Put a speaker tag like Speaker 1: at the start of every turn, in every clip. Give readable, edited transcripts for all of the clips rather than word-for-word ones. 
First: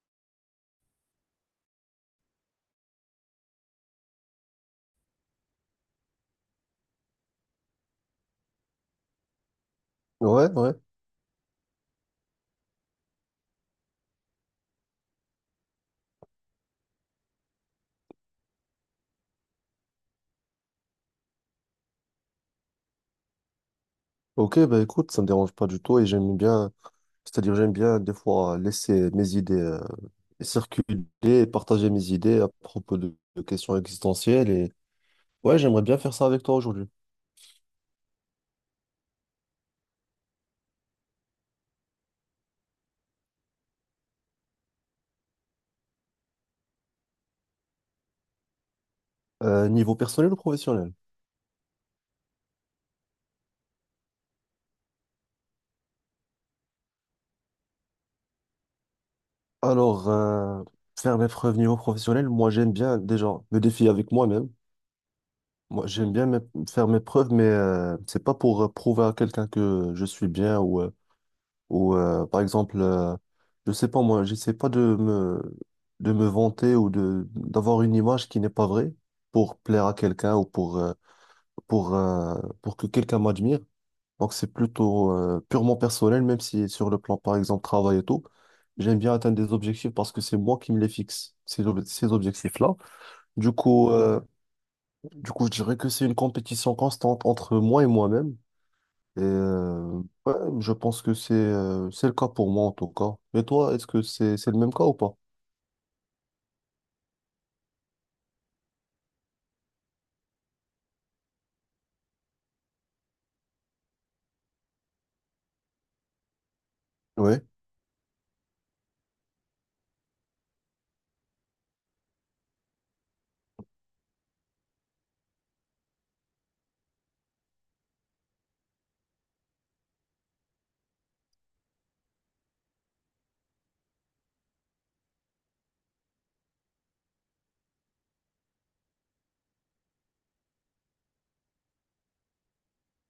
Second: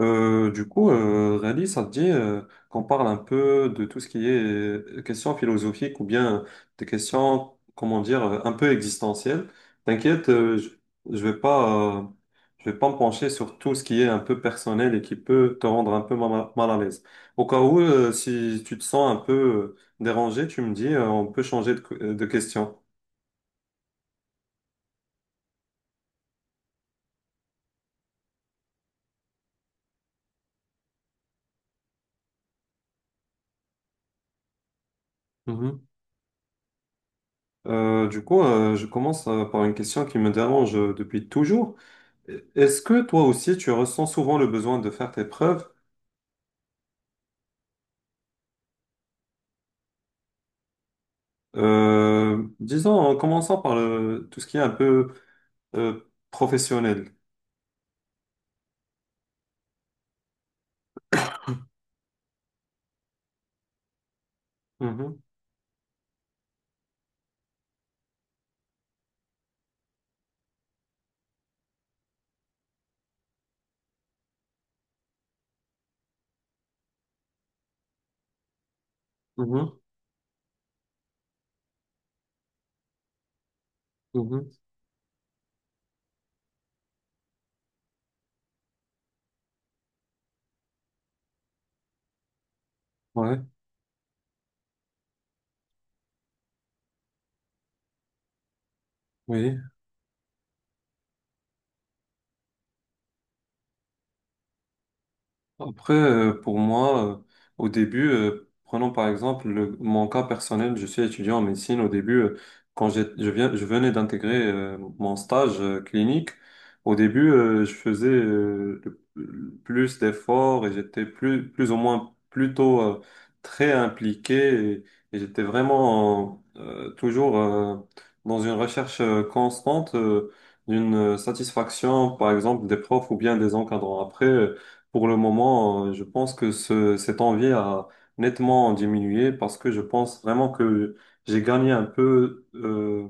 Speaker 1: Rally, ça te dit qu'on parle un peu de tout ce qui est questions philosophiques ou bien des questions, comment dire, un peu existentielles. T'inquiète,
Speaker 2: Ouais, ouais.
Speaker 1: je vais pas, euh, je vais pas me pencher sur tout ce qui est un peu personnel et qui peut te rendre un peu mal à l'aise. Au cas où, si tu te sens un peu dérangé, tu me dis, on peut changer de question.
Speaker 2: Ok, bah écoute, ça me dérange pas du tout et j'aime bien, c'est-à-dire j'aime bien des fois laisser mes idées circuler et partager mes idées à propos de questions existentielles et ouais, j'aimerais
Speaker 1: Mhm.
Speaker 2: bien faire ça avec toi aujourd'hui.
Speaker 1: Je commence par une question qui me dérange depuis toujours. Est-ce que toi aussi tu ressens souvent le besoin de faire tes preuves?
Speaker 2: Niveau personnel ou professionnel?
Speaker 1: Disons en commençant par tout ce qui est un peu euh, professionnel.
Speaker 2: Alors, faire mes preuves niveau professionnel, moi j'aime bien déjà me défier avec moi-même.
Speaker 1: Mhm,
Speaker 2: Moi, faire mes preuves, mais c'est pas pour prouver à quelqu'un que je suis bien ou par exemple, je sais pas moi, j'essaie pas de me vanter ou de d'avoir une image qui n'est pas vraie pour
Speaker 1: mhm,
Speaker 2: plaire à quelqu'un ou pour euh, pour que quelqu'un m'admire. Donc
Speaker 1: mhm.
Speaker 2: c'est plutôt purement personnel, même si sur le plan par exemple travail et tout, j'aime bien atteindre des objectifs parce que c'est moi qui me les fixe ces objectifs-là.
Speaker 1: Ouais,
Speaker 2: Du coup, euh, du coup, je dirais que c'est une compétition constante entre moi et moi-même et
Speaker 1: oui.
Speaker 2: ouais, je pense que c'est le cas pour moi en tout cas. Et toi, est-ce que c'est le même cas ou pas?
Speaker 1: Après, pour moi, au début, prenons par exemple mon cas personnel, je suis étudiant en médecine. Au début, quand je venais d'intégrer mon stage clinique, au début,
Speaker 2: Ouais,
Speaker 1: je faisais plus d'efforts et j'étais plus ou moins plutôt très impliqué et, et j'étais vraiment toujours dans une recherche constante d'une satisfaction, par exemple, des profs ou bien des encadrants. Après, pour le moment, je pense que cette envie a nettement diminué parce que je pense vraiment que j'ai gagné un peu.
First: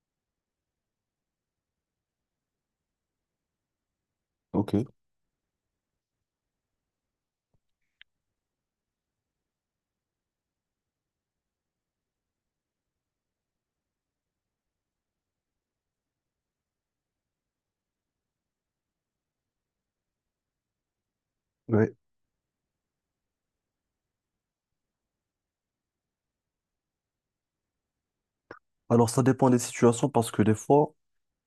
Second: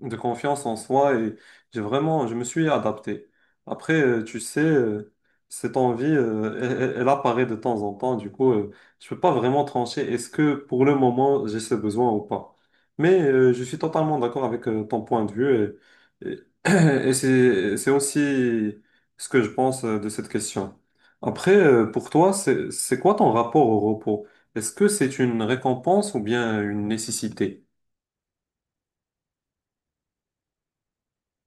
Speaker 1: De confiance en soi et je me suis adapté. Après, tu sais,
Speaker 2: ok.
Speaker 1: cette envie, elle apparaît de temps en temps. Du coup, je peux pas vraiment trancher est-ce que pour le moment j'ai ce besoin ou pas. Mais je suis totalement d'accord avec ton point de vue et et c'est aussi ce que je pense de cette question. Après,
Speaker 2: Ouais.
Speaker 1: pour toi, c'est quoi ton rapport au repos? Est-ce que c'est une récompense ou bien une nécessité?
Speaker 2: Alors ça dépend des situations parce que des fois,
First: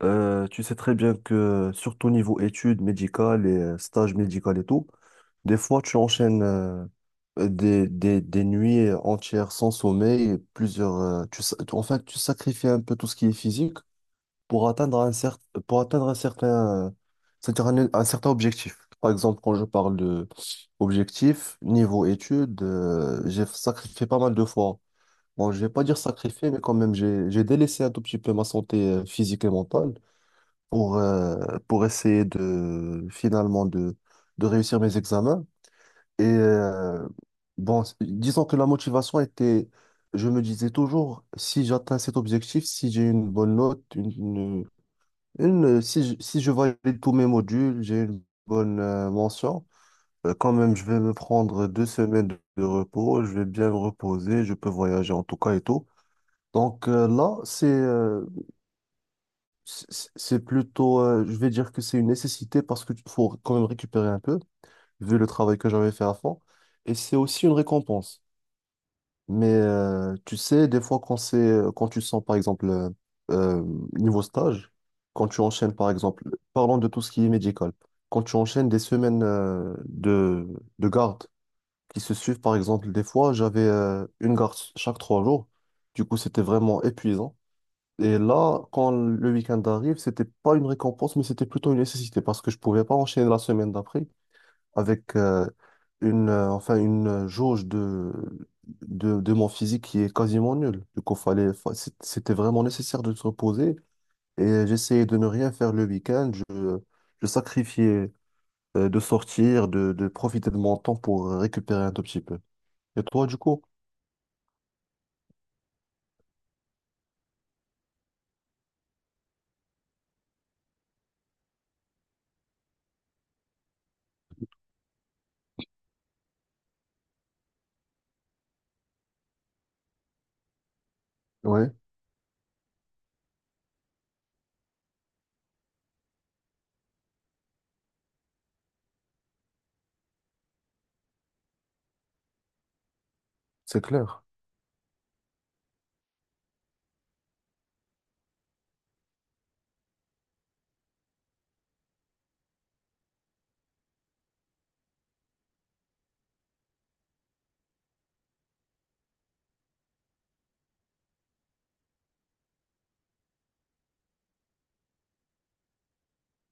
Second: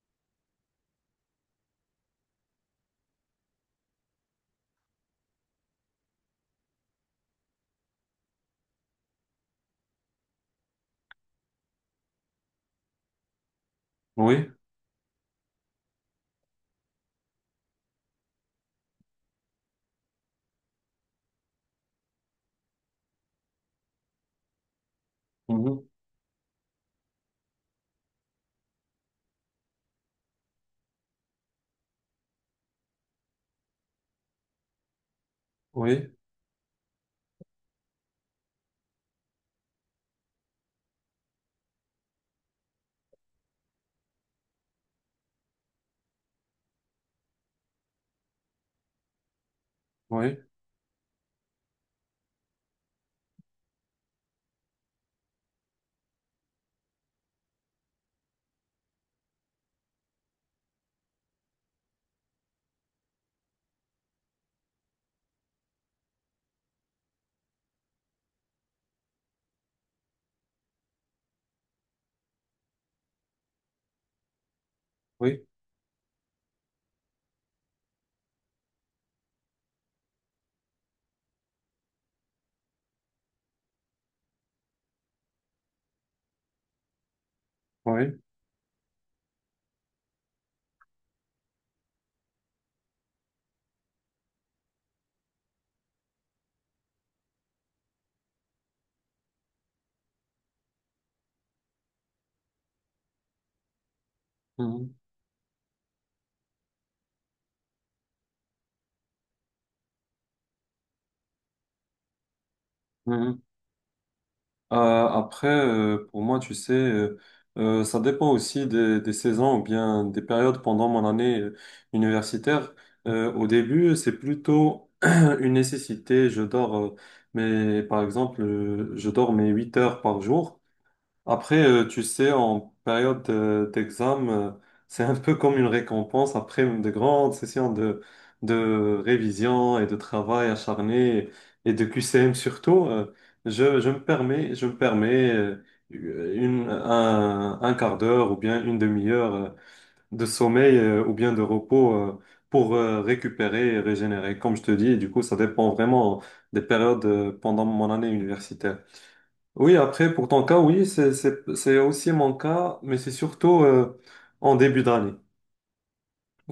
Speaker 2: tu sais très bien que surtout niveau études médicales et stages médicaux et tout, des fois tu enchaînes des nuits entières sans sommeil, et plusieurs, en fait tu sacrifies un peu tout ce qui est physique
Speaker 1: Oui.
Speaker 2: pour atteindre un certain pour atteindre un certain, c'est-à-dire un certain objectif. Par exemple, quand je parle de objectif, niveau études, j'ai sacrifié pas mal de fois. Bon, je vais pas
Speaker 1: Mhm.
Speaker 2: dire sacrifié, mais quand même, j'ai délaissé un tout petit peu ma santé physique et mentale pour, euh, pour essayer de, finalement, de réussir mes examens.
Speaker 1: Oui,
Speaker 2: Et bon, c- disons que la motivation était, je me disais toujours, si j'atteins cet objectif, si j'ai une bonne note, une, si je, si je valide tous mes modules, j'ai une bonne mention. Euh,
Speaker 1: oui.
Speaker 2: Quand même, je vais me prendre 2 semaines de repos. Je vais bien me reposer. Je peux voyager en tout cas et tout. Donc là, c'est plutôt, je vais dire que c'est une nécessité parce qu'il faut quand même récupérer un peu, vu le travail que j'avais fait à fond. Et c'est aussi une récompense. Mais tu sais, des fois, quand tu sens, par exemple, euh, niveau stage, quand tu
Speaker 1: Oui,
Speaker 2: enchaînes, par exemple, parlons de tout ce qui est médical, quand tu enchaînes des semaines de garde qui se suivent, par exemple, des fois, j'avais une garde chaque 3 jours. Du coup, c'était vraiment épuisant. Et
Speaker 1: oui.
Speaker 2: là, quand le week-end arrive, c'était pas une récompense, mais c'était plutôt une nécessité parce que je pouvais pas enchaîner la semaine d'après avec une jauge de mon physique qui est quasiment nulle. Du coup, c'était vraiment nécessaire de se reposer et
Speaker 1: Mhm,
Speaker 2: j'essayais de ne rien faire le week-end. Je sacrifiais de sortir, de profiter de mon temps pour récupérer un tout petit peu. Et toi, du
Speaker 1: mhm.
Speaker 2: coup?
Speaker 1: Après, pour moi, tu sais, ça dépend aussi des saisons ou bien des périodes pendant mon année universitaire. Au début, c'est plutôt une nécessité. Je dors, mais par exemple, je dors mes 8 heures par jour. Après,
Speaker 2: Ouais,
Speaker 1: tu sais, en période d'examen, c'est un peu comme une récompense après de grandes sessions de révision et de travail acharné et de QCM surtout.
Speaker 2: c'est clair.
Speaker 1: Je me permets un quart d'heure ou bien une demi-heure de sommeil ou bien de repos pour récupérer et régénérer, comme je te dis. Et du coup, ça dépend vraiment des périodes pendant mon année universitaire. Oui, après, pour ton cas, oui, c'est aussi mon cas, mais c'est surtout en début d'année.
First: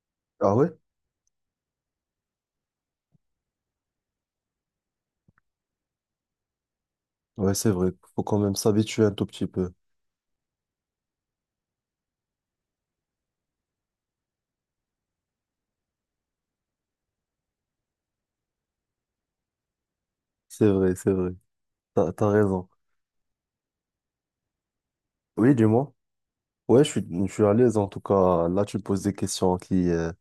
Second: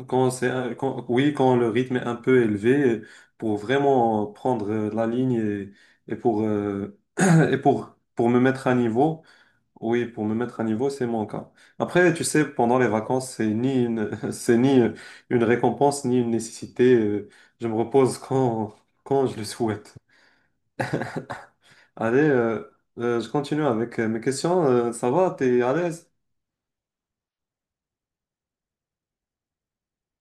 Speaker 1: Quand
Speaker 2: Ah ouais?
Speaker 1: oui, quand le rythme est un peu élevé, pour vraiment prendre la ligne et pour,
Speaker 2: Ouais,
Speaker 1: et
Speaker 2: c'est vrai. Faut
Speaker 1: pour
Speaker 2: quand
Speaker 1: me
Speaker 2: même
Speaker 1: mettre à
Speaker 2: s'habituer un
Speaker 1: niveau,
Speaker 2: tout petit peu.
Speaker 1: oui, pour me mettre à niveau, c'est mon cas. Après, tu sais, pendant les vacances, c'est ni une, c'est ni une récompense, ni une nécessité. Je me repose quand je le souhaite.
Speaker 2: C'est vrai, c'est vrai.
Speaker 1: Allez,
Speaker 2: T'as raison.
Speaker 1: je continue avec mes questions. Ça va,
Speaker 2: Oui,
Speaker 1: t'es à
Speaker 2: dis-moi.
Speaker 1: l'aise?
Speaker 2: Ouais, je suis à l'aise en tout cas. Là, tu me poses des questions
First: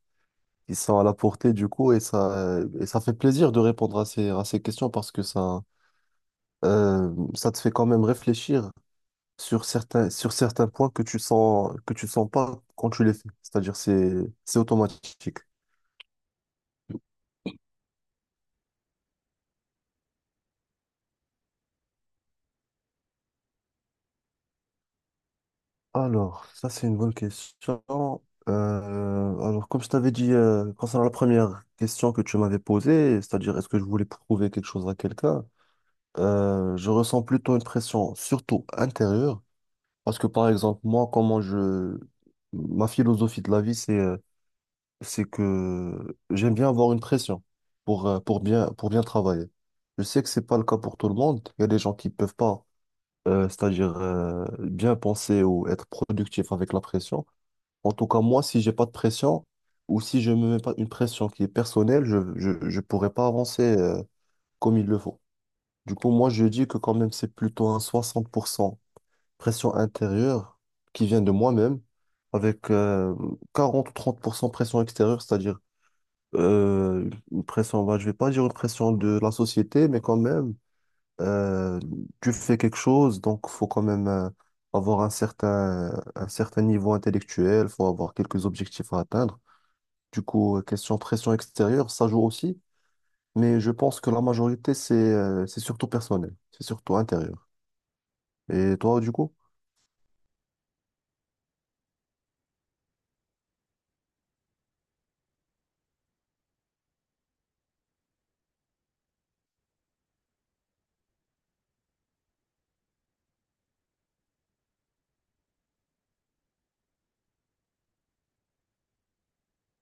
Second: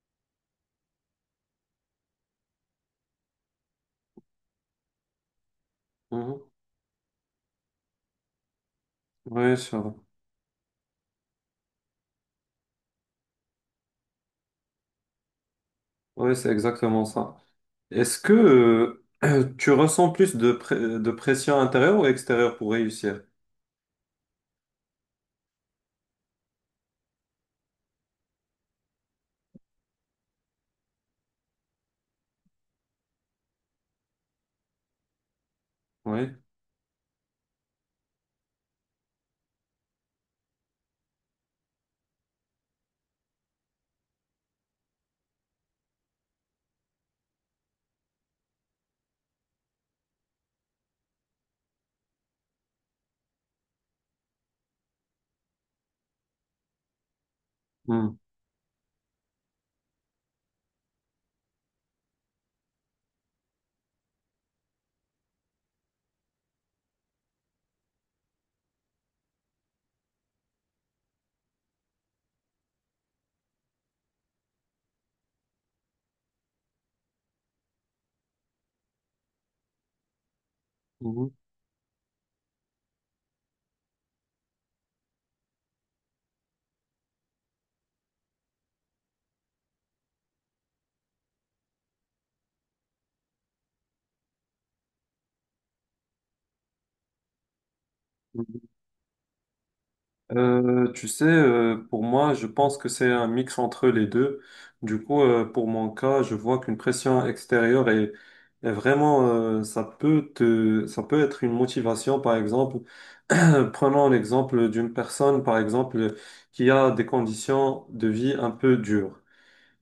Speaker 2: qui sont à la portée du coup et ça fait plaisir de répondre à à ces questions parce que ça,
Speaker 1: Mhm.
Speaker 2: ça te fait quand même réfléchir
Speaker 1: Oui,
Speaker 2: sur
Speaker 1: ça va.
Speaker 2: sur certains points que tu sens pas quand tu les fais. C'est-à-dire, c'est automatique.
Speaker 1: Oui, c'est exactement ça. Est-ce que tu ressens plus de pression intérieure ou extérieure pour réussir?
Speaker 2: Alors, ça c'est une bonne question. Alors, comme je t'avais dit concernant la première question que tu m'avais posée, c'est-à-dire est-ce que je voulais prouver quelque chose à quelqu'un,
Speaker 1: Oui.
Speaker 2: je ressens plutôt une pression, surtout intérieure, parce que par exemple, ma philosophie de la vie, c'est que j'aime bien avoir une pression pour, pour bien travailler. Je sais que c'est pas le cas pour tout le monde. Il y a des gens qui peuvent pas, c'est-à-dire bien penser ou être productif avec la pression. En tout
Speaker 1: Mhm.
Speaker 2: cas, moi, si j'ai pas de pression ou si je me mets pas une pression qui est personnelle, je pourrais pas avancer comme il le faut. Du coup, moi, je dis que quand même, c'est plutôt un 60% pression intérieure qui vient de moi-même avec 40% ou 30% pression extérieure, c'est-à-dire une pression, bah, je vais pas dire une pression de la société, mais quand même,
Speaker 1: Mhm.
Speaker 2: euh, tu fais quelque chose, donc faut quand même avoir un certain niveau intellectuel, faut avoir quelques objectifs à atteindre. Du coup, question pression extérieure, ça joue aussi, mais je pense que la majorité, c'est surtout personnel, c'est surtout intérieur. Et toi, du coup?
Speaker 1: Tu sais, pour moi, je pense que c'est un mix entre les deux. Du coup, pour mon cas, je vois qu'une pression extérieure est vraiment, ça peut te, ça peut être une motivation, par exemple, prenons l'exemple d'une personne, par exemple, qui a des conditions de vie un peu dures.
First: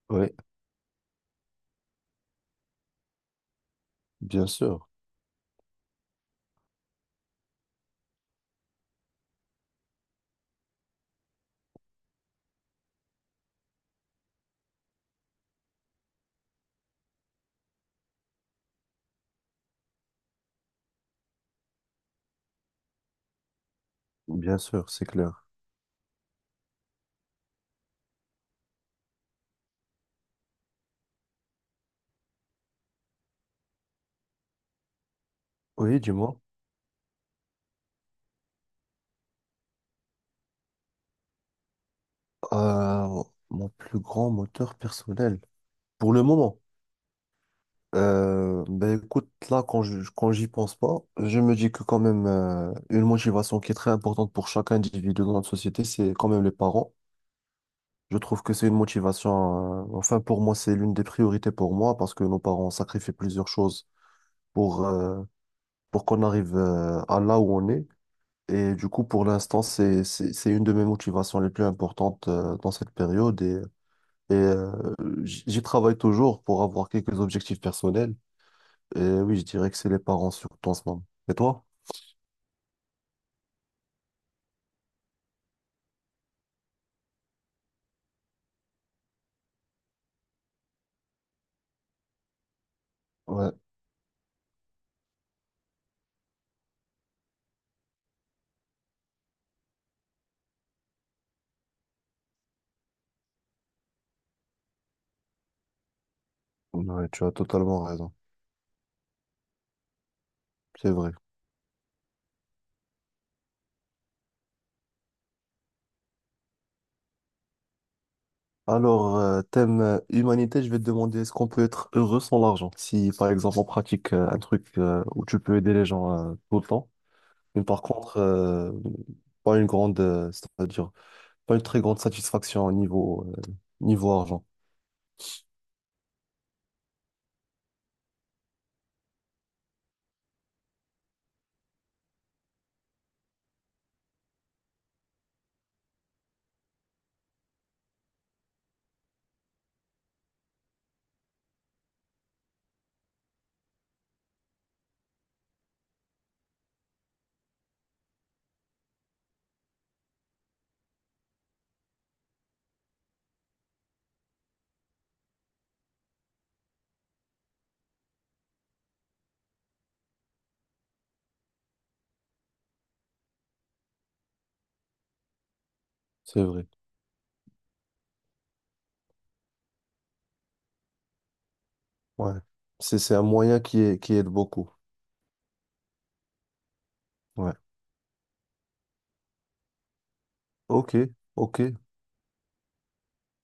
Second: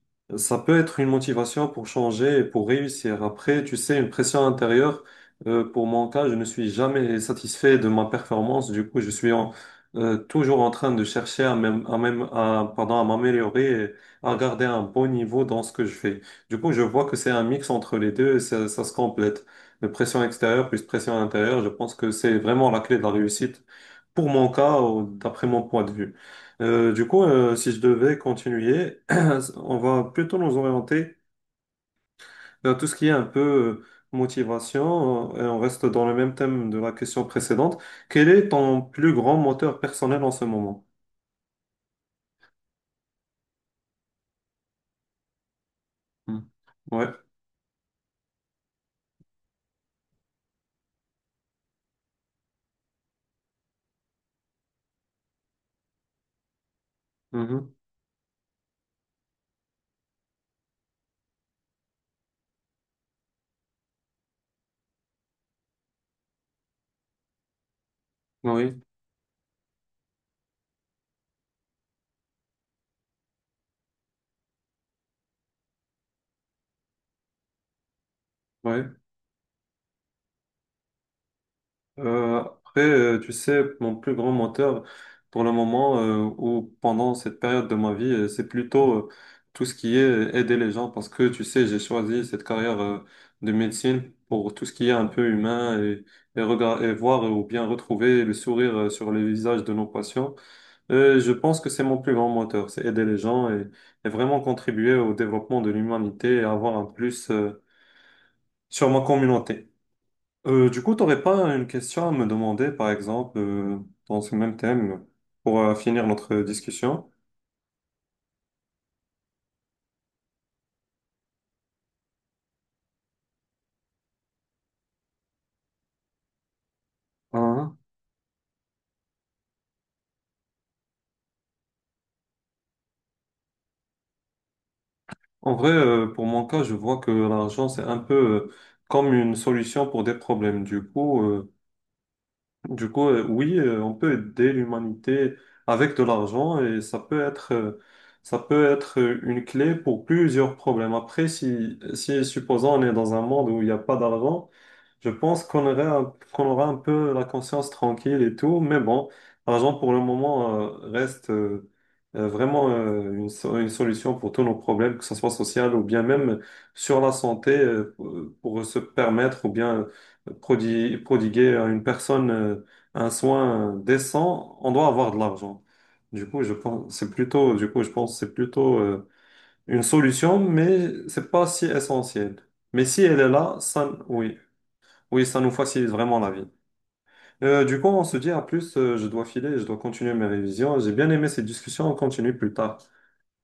Speaker 2: Oui,
Speaker 1: Ça peut être une motivation pour changer et pour réussir. Après, tu sais, une pression
Speaker 2: bien sûr,
Speaker 1: intérieure, pour mon cas, je ne suis jamais satisfait de ma performance. Du coup, je suis toujours en train de chercher à, pardon, à m'améliorer et à garder un bon niveau dans ce que je fais. Du coup, je vois que c'est un mix entre les deux et ça se complète. Le pression extérieure plus pression intérieure, je pense que c'est vraiment la clé de la réussite pour mon
Speaker 2: bien
Speaker 1: cas,
Speaker 2: sûr, c'est
Speaker 1: d'après
Speaker 2: clair.
Speaker 1: mon point de vue. Si je devais continuer, on va plutôt nous orienter vers tout ce qui est un peu motivation, et on reste
Speaker 2: Oui,
Speaker 1: dans le même
Speaker 2: dis-moi.
Speaker 1: thème de la question précédente. Quel est ton plus grand moteur personnel en ce moment?
Speaker 2: Euh, Mon plus grand moteur personnel, pour le
Speaker 1: Hmm.
Speaker 2: moment,
Speaker 1: Ouais.
Speaker 2: ben écoute, là, quand j'y pense pas, je me dis que quand même, une motivation qui est très importante pour chaque individu dans notre société, c'est quand même les parents.
Speaker 1: Mhm.
Speaker 2: Je trouve que c'est une motivation. Enfin, pour moi, c'est l'une des priorités pour moi parce que nos parents ont sacrifié plusieurs choses pour, euh, pour qu'on arrive à là où on est. Et
Speaker 1: Oui.
Speaker 2: du coup, pour l'instant, c'est une de mes motivations les plus importantes dans cette période. Et euh, j'y travaille toujours pour avoir quelques objectifs personnels.
Speaker 1: Oui.
Speaker 2: Et oui, je dirais que c'est les parents surtout en ce moment. Et toi?
Speaker 1: Après, tu sais, mon plus grand moteur pour le moment ou pendant cette période de ma vie, c'est plutôt tout ce qui est aider les gens parce que, tu sais, j'ai choisi cette carrière
Speaker 2: Ouais,
Speaker 1: de médecine pour tout ce qui est un peu humain et et voir ou bien retrouver le sourire sur les visages de nos patients. Je pense que c'est mon plus grand moteur, c'est aider les gens et vraiment contribuer au développement de l'humanité et avoir un
Speaker 2: ouais, tu
Speaker 1: plus
Speaker 2: as totalement raison.
Speaker 1: sur ma communauté.
Speaker 2: C'est vrai.
Speaker 1: T'aurais pas une question à me demander, par exemple, dans ce même thème, pour finir notre discussion?
Speaker 2: Alors, thème humanité, je vais te demander est-ce qu'on peut être heureux sans l'argent? Si par exemple on pratique un truc où tu peux aider les gens tout le temps, mais
Speaker 1: Hein.
Speaker 2: par contre pas une grande, c'est-à-dire pas une très grande satisfaction au niveau niveau argent.
Speaker 1: En vrai, pour mon cas, je vois que l'argent, c'est un peu euh, comme une solution pour des problèmes. Du coup, oui, on peut aider l'humanité avec de l'argent et ça peut être une clé pour plusieurs problèmes. Après, si supposons on est dans un monde où il n'y a pas d'argent, je pense qu'on aura un peu la conscience tranquille et tout. Mais bon, l'argent pour le moment, reste, vraiment, une solution pour tous nos problèmes, que ce soit social ou bien même sur la santé, pour se permettre ou bien prodiguer à une personne, un soin décent, on doit avoir de l'argent. Du
Speaker 2: C'est
Speaker 1: coup, je
Speaker 2: vrai.
Speaker 1: pense, c'est plutôt, du coup, je pense que c'est plutôt une solution, mais c'est pas si
Speaker 2: Ouais.
Speaker 1: essentiel. Mais
Speaker 2: C'est
Speaker 1: si
Speaker 2: c'est
Speaker 1: elle
Speaker 2: un
Speaker 1: est là,
Speaker 2: moyen qui
Speaker 1: ça,
Speaker 2: est, qui aide
Speaker 1: oui,
Speaker 2: beaucoup.
Speaker 1: oui, ça nous facilite vraiment la vie.
Speaker 2: Ouais.
Speaker 1: Du coup, on se dit à plus. Je dois filer, je dois continuer mes révisions.
Speaker 2: Ok,
Speaker 1: J'ai bien aimé cette
Speaker 2: ok,
Speaker 1: discussion. On continue plus tard.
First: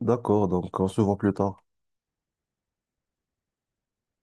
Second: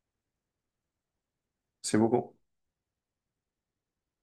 Speaker 2: d'accord. Donc on se voit plus tard.
Speaker 1: C'est beaucoup.